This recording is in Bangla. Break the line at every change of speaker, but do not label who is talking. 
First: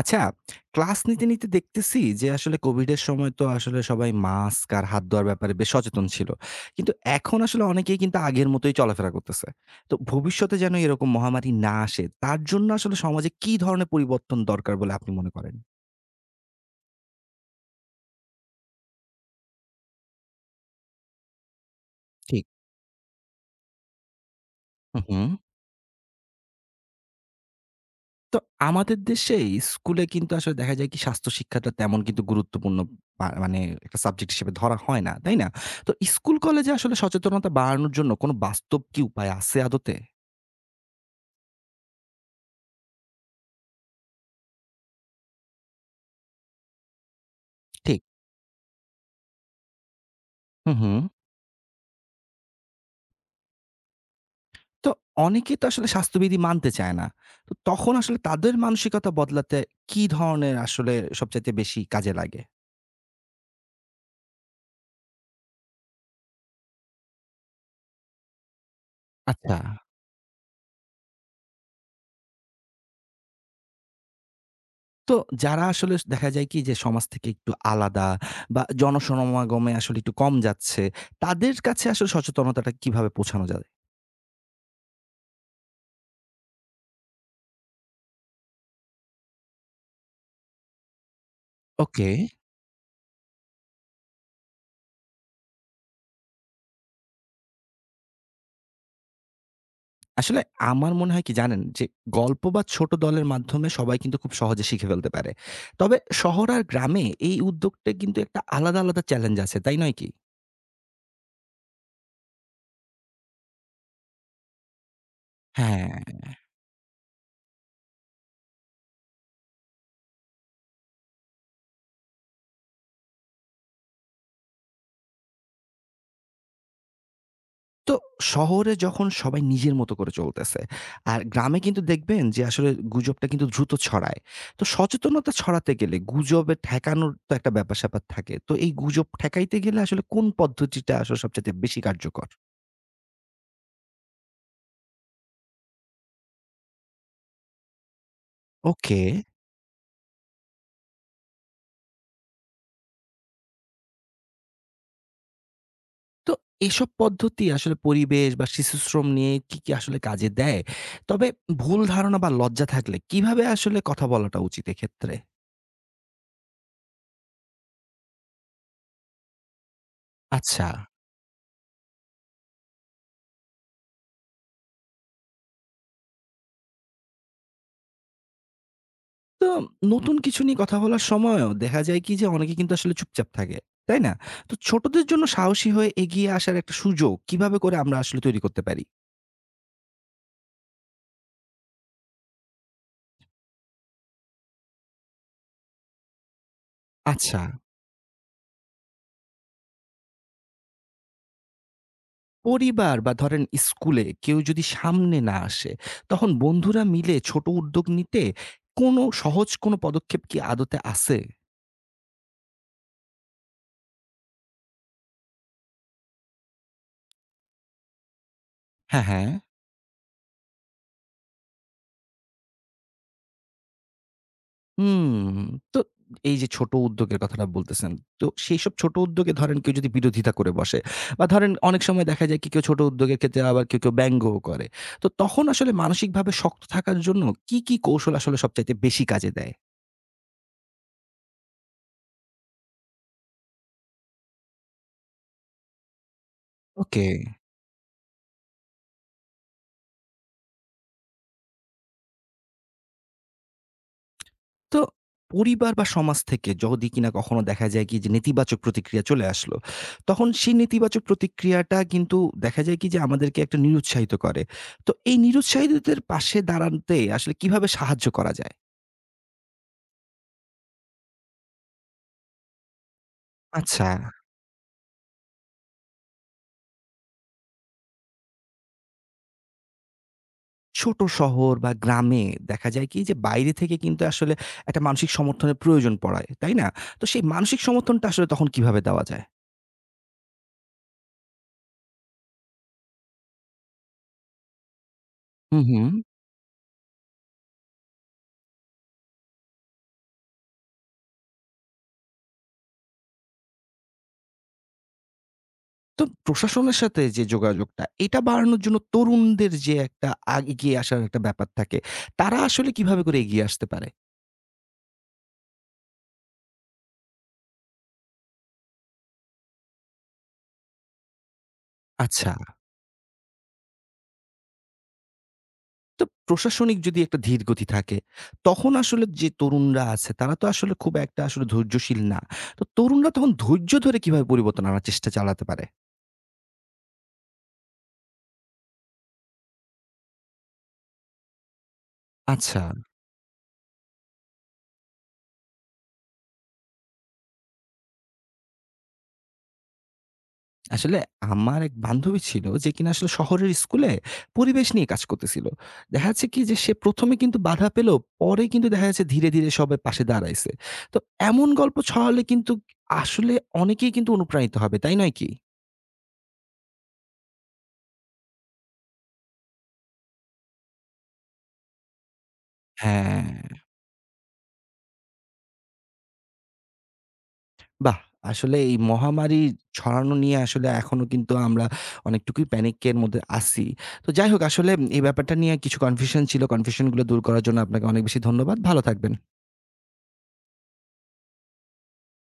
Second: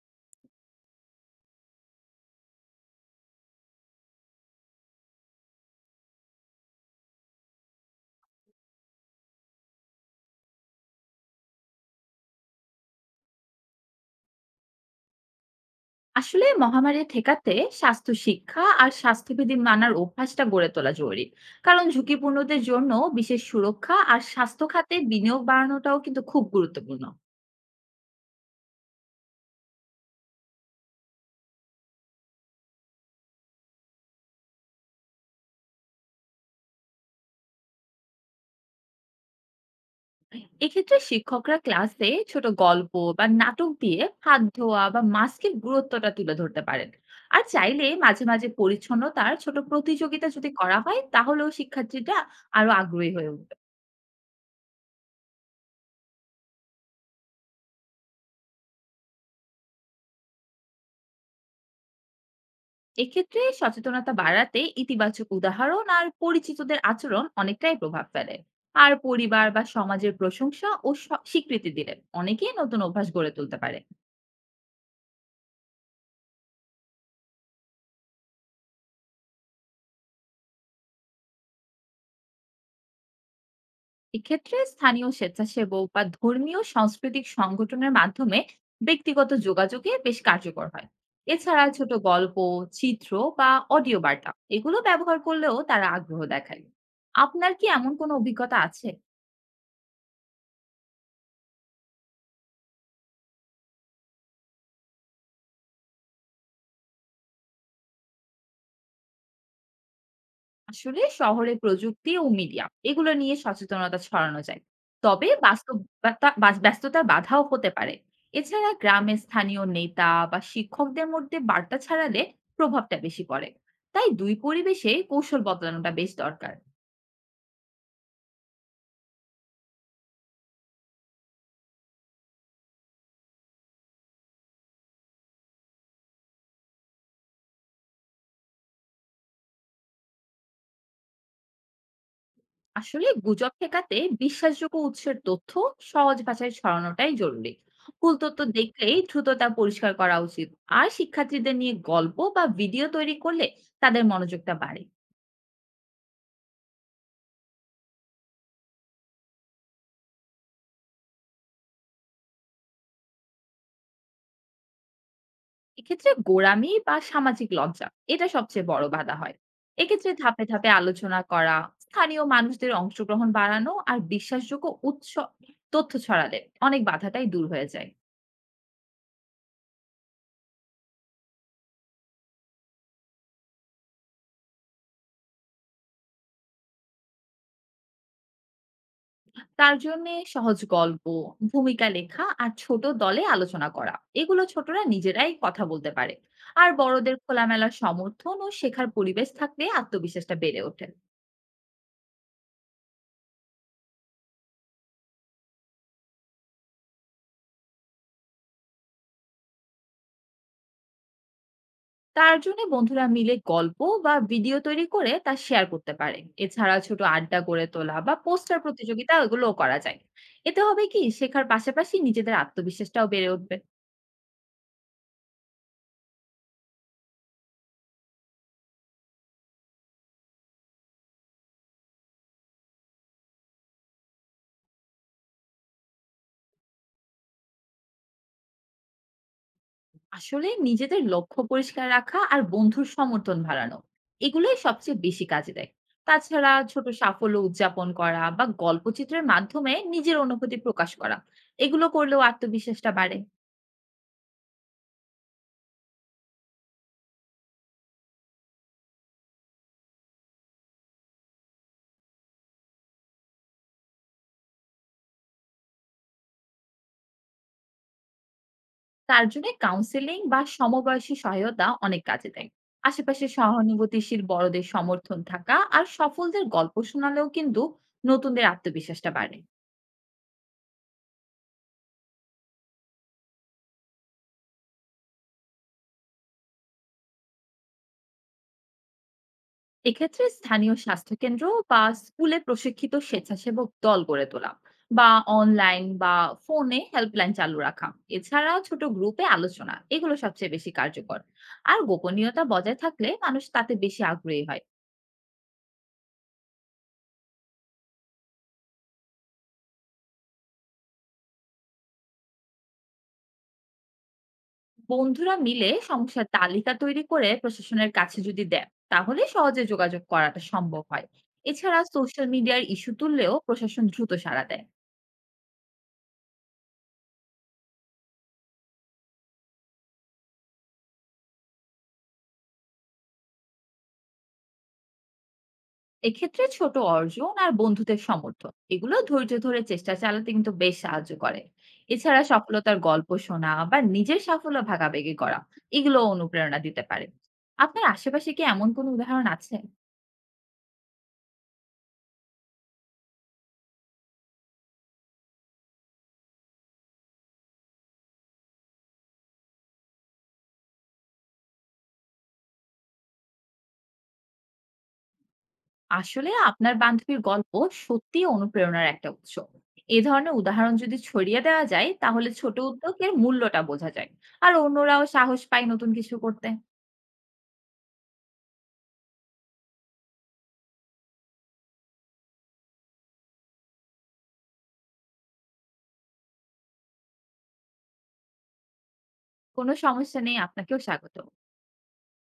আচ্ছা, ক্লাস নিতে দেখতেছি যে আসলে কোভিডের সময় তো আসলে সবাই মাস্ক আর হাত ধোয়ার ব্যাপারে বেশ সচেতন ছিল। কিন্তু এখন আসলে অনেকেই কিন্তু আগের মতোই চলাফেরা করতেছে। তো ভবিষ্যতে যেন এরকম মহামারী না আসে, তার জন্য আসলে সমাজে কি ধরনের পরিবর্তন দরকার বলে আপনি মনে করেন?
আসলে মহামারী ঠেকাতে স্বাস্থ্য শিক্ষা আর স্বাস্থ্যবিধি মানার অভ্যাসটা গড়ে তোলা জরুরি। কারণ
ঠিক।
ঝুঁকিপূর্ণদের জন্য বিশেষ সুরক্ষা আর স্বাস্থ্য খাতে
হুম।
বিনিয়োগ বাড়ানোটাও কিন্তু খুব গুরুত্বপূর্ণ।
তো আমাদের দেশে স্কুলে কিন্তু আসলে দেখা যায় কি স্বাস্থ্য শিক্ষাটা তেমন কিন্তু গুরুত্বপূর্ণ পা মানে একটা সাবজেক্ট হিসেবে ধরা হয় না, তাই না? তো স্কুল কলেজে আসলে সচেতনতা বাড়ানোর জন্য কোনো বাস্তব কি উপায় আছে আদতে?
এক্ষেত্রে শিক্ষকরা ক্লাসে ছোট গল্প বা নাটক দিয়ে হাত ধোয়া বা মাস্কের গুরুত্বটা তুলে ধরতে পারেন। আর চাইলে
ঠিক।
মাঝে মাঝে পরিচ্ছন্নতার ছোট প্রতিযোগিতা যদি করা
হুম।
হয় তাহলেও শিক্ষার্থীরা আরো আগ্রহী হয়ে উঠবে।
তো অনেকেই তো আসলে স্বাস্থ্যবিধি মানতে চায় না। তো তখন আসলে তাদের মানসিকতা বদলাতে কি ধরনের আসলে সবচাইতে বেশি কাজে লাগে?
এক্ষেত্রে সচেতনতা বাড়াতে ইতিবাচক উদাহরণ আর পরিচিতদের আচরণ অনেকটাই প্রভাব ফেলে। আর পরিবার
আচ্ছা।
বা সমাজের প্রশংসা ও স্বীকৃতি দিলে অনেকেই নতুন অভ্যাস গড়ে তুলতে পারে।
তো যারা আসলে দেখা যায় কি যে সমাজ থেকে একটু আলাদা বা জনসমাগমে আসলে একটু কম যাচ্ছে, তাদের কাছে আসলে সচেতনতাটা কিভাবে পৌঁছানো যায়?
এক্ষেত্রে স্থানীয় স্বেচ্ছাসেবক বা ধর্মীয় সাংস্কৃতিক সংগঠনের মাধ্যমে ব্যক্তিগত যোগাযোগে বেশ কার্যকর হয়। এছাড়া ছোট
ওকে।
গল্প, চিত্র বা অডিও বার্তা এগুলো ব্যবহার করলেও তারা আগ্রহ দেখায়। আপনার কি এমন কোনো অভিজ্ঞতা আছে?
আসলে আমার মনে হয় কি জানেন? যে গল্প বা ছোট দলের মাধ্যমে সবাই কিন্তু খুব সহজে শিখে ফেলতে পারে। তবে শহর আর গ্রামে এই উদ্যোগটা কিন্তু একটা আলাদা, আলাদা চ্যালেঞ্জ আছে। তাই নয় কি?
আসলে শহরে প্রযুক্তি ও মিডিয়া এগুলো নিয়ে সচেতনতা ছড়ানো যায়। তবে
হ্যাঁ।
ব্যস্ততার বাধাও হতে পারে। এছাড়া গ্রামে স্থানীয় নেতা বা শিক্ষকদের মধ্যে বার্তা ছড়ালে প্রভাবটা বেশি পড়ে। তাই দুই পরিবেশে কৌশল বদলানোটা বেশ দরকার।
তো শহরে যখন সবাই নিজের মতো করে চলতেছে, আর গ্রামে কিন্তু দেখবেন যে আসলে গুজবটা কিন্তু দ্রুত ছড়ায়। তো সচেতনতা ছড়াতে গেলে গুজবে ঠেকানোর তো একটা ব্যাপার-স্যাপার থাকে। তো এই গুজব ঠেকাইতে গেলে আসলে কোন পদ্ধতিটা আসলে সবচাইতে বেশি কার্যকর?
আসলে গুজব ঠেকাতে বিশ্বাসযোগ্য উৎসের তথ্য সহজ ভাষায় ছড়ানোটাই জরুরি। ভুল তথ্য দেখলেই
ওকে।
দ্রুত তা পরিষ্কার করা উচিত। আর শিক্ষার্থীদের নিয়ে গল্প বা ভিডিও তৈরি করলে তাদের মনোযোগটা বাড়ে।
তো এসব পদ্ধতি আসলে পরিবেশ বা শিশুশ্রম নিয়ে কি আসলে কাজে দেয়? তবে ভুল ধারণা বা লজ্জা থাকলে কিভাবে আসলে কথা বলাটা উচিত এক্ষেত্রে?
এক্ষেত্রে গোঁড়ামি বা সামাজিক লজ্জা এটা সবচেয়ে বড় বাধা হয়। এক্ষেত্রে ধাপে
আচ্ছা।
ধাপে আলোচনা করা, স্থানীয় মানুষদের অংশগ্রহণ বাড়ানো আর বিশ্বাসযোগ্য উৎস তথ্য ছড়ালে অনেক বাধাটাই দূর হয়ে যায়।
তো নতুন কিছু নিয়ে কথা বলার সময়ও দেখা যায় কি যে অনেকে কিন্তু আসলে চুপচাপ থাকে, তাই না? তো ছোটদের জন্য সাহসী হয়ে এগিয়ে আসার একটা সুযোগ কিভাবে করে আমরা আসলে তৈরি করতে পারি?
তার জন্য সহজ গল্প, ভূমিকা লেখা আর ছোট দলে আলোচনা, করা এগুলো ছোটরা নিজেরাই কথা বলতে পারে। আর বড়দের
আচ্ছা।
খোলামেলা সমর্থন ও শেখার পরিবেশ থাকলে আত্মবিশ্বাসটা বেড়ে ওঠে।
পরিবার বা ধরেন স্কুলে কেউ যদি সামনে না আসে, তখন বন্ধুরা মিলে ছোট উদ্যোগ নিতে কোনো সহজ কোনো পদক্ষেপ কি আদতে আছে?
তার জন্য বন্ধুরা মিলে গল্প বা ভিডিও তৈরি করে তা শেয়ার করতে পারে। এছাড়া ছোট আড্ডা গড়ে তোলা বা পোস্টার
হ্যাঁ,
প্রতিযোগিতা
হ্যাঁ।
এগুলোও করা যায়। এতে হবে কি, শেখার পাশাপাশি নিজেদের আত্মবিশ্বাসটাও বেড়ে উঠবে।
হুম। তো এই যে ছোট উদ্যোগের কথাটা বলতেছেন। তো সেইসব ছোট উদ্যোগে ধরেন কেউ যদি বিরোধিতা করে বসে বা ধরেন অনেক সময় দেখা যায় কি কেউ ছোট উদ্যোগের ক্ষেত্রে আবার কেউ ব্যঙ্গও করে। তো তখন আসলে মানসিকভাবে শক্ত থাকার জন্য কি কৌশল আসলে সবচাইতে বেশি কাজে দেয়?
আসলে নিজেদের লক্ষ্য পরিষ্কার রাখা আর বন্ধুর সমর্থন বাড়ানো, এগুলোই সবচেয়ে বেশি কাজে দেয়। তাছাড়া ছোট
ওকে।
সাফল্য উদযাপন করা বা গল্পচিত্রের মাধ্যমে নিজের অনুভূতি প্রকাশ করা, এগুলো করলেও আত্মবিশ্বাসটা বাড়ে।
তো পরিবার বা সমাজ থেকে যদি কিনা কখনো দেখা যায় কি যে নেতিবাচক প্রতিক্রিয়া চলে আসলো, তখন সেই নেতিবাচক প্রতিক্রিয়াটা কিন্তু দেখা যায় কি যে আমাদেরকে একটা নিরুৎসাহিত করে। তো এই নিরুৎসাহিতদের পাশে দাঁড়াতে আসলে কিভাবে সাহায্য করা যায়?
তার জন্য কাউন্সেলিং বা সমবয়সী সহায়তা অনেক কাজে দেয়। আশেপাশে
আচ্ছা।
সহানুভূতিশীল বড়দের সমর্থন থাকা আর সফলদের গল্প শোনালেও কিন্তু নতুনদের আত্মবিশ্বাসটা বাড়ে।
ছোট শহর বা গ্রামে দেখা যায় কি যে বাইরে থেকে কিন্তু আসলে একটা মানসিক সমর্থনের প্রয়োজন পড়ায়, তাই না? তো সেই মানসিক সমর্থনটা আসলে তখন কিভাবে দেওয়া যায়?
এক্ষেত্রে স্থানীয় স্বাস্থ্যকেন্দ্র বা স্কুলে প্রশিক্ষিত স্বেচ্ছাসেবক দল গড়ে তোলা, বা অনলাইন
হুম।
বা ফোনে হেল্পলাইন চালু রাখা, এছাড়া ছোট গ্রুপে আলোচনা, এগুলো সবচেয়ে বেশি কার্যকর। আর গোপনীয়তা বজায় থাকলে মানুষ তাতে বেশি আগ্রহী হয়।
তো প্রশাসনের সাথে যে যোগাযোগটা এটা বাড়ানোর জন্য তরুণদের যে একটা এগিয়ে আসার একটা ব্যাপার থাকে, তারা আসলে কিভাবে করে এগিয়ে আসতে পারে?
বন্ধুরা মিলে সমস্যার তালিকা তৈরি করে প্রশাসনের কাছে যদি দেন, তাহলে সহজে যোগাযোগ করাটা সম্ভব হয়। এছাড়া সোশ্যাল
আচ্ছা।
মিডিয়ার ইস্যু তুললেও প্রশাসন দ্রুত সাড়া দেয়।
তো প্রশাসনিক যদি একটা ধীর গতি থাকে, তখন আসলে যে তরুণরা আছে তারা তো আসলে খুব একটা আসলে ধৈর্যশীল না। তো তরুণরা তখন ধৈর্য ধরে কিভাবে পরিবর্তন আনার চেষ্টা চালাতে পারে?
এক্ষেত্রে ছোট অর্জন আর বন্ধুদের সমর্থন, এগুলো ধৈর্য ধরে চেষ্টা চালাতে কিন্তু বেশ সাহায্য করে। এছাড়া
আচ্ছা।
সফলতার গল্প শোনা বা নিজের সাফল্য ভাগাভাগি করা, এগুলো অনুপ্রেরণা দিতে পারে। আপনার আশেপাশে কি এমন কোনো উদাহরণ আছে?
আসলে আমার এক বান্ধবী ছিল যে কিনা আসলে শহরের স্কুলে পরিবেশ নিয়ে কাজ করতেছিল। দেখা যাচ্ছে কি যে সে ১ম এ কিন্তু বাধা পেল, পরে কিন্তু দেখা যাচ্ছে ধীরে সবাই পাশে দাঁড়াইছে। তো এমন গল্প ছড়ালে কিন্তু আসলে অনেকেই কিন্তু অনুপ্রাণিত হবে, তাই নয় কি?
আসলে আপনার বান্ধবীর গল্প সত্যিই অনুপ্রেরণার একটা উৎস। এ ধরনের উদাহরণ যদি ছড়িয়ে দেওয়া যায় তাহলে ছোট উদ্যোগের
হ্যাঁ।
মূল্যটা বোঝা যায়। আর অন্যরাও সাহস পায় নতুন কিছু করতে।
বাহ! আসলে এই মহামারী ছড়ানো নিয়ে আসলে এখনো কিন্তু আমরা অনেকটুকুই প্যানিক এর মধ্যে আছি। তো যাই হোক আসলে এই ব্যাপারটা নিয়ে কিছু কনফিউশন ছিল, কনফিউশন গুলো দূর করার জন্য আপনাকে অনেক বেশি ধন্যবাদ। ভালো থাকবেন।
কোনো সমস্যা নেই, আপনাকেও স্বাগত।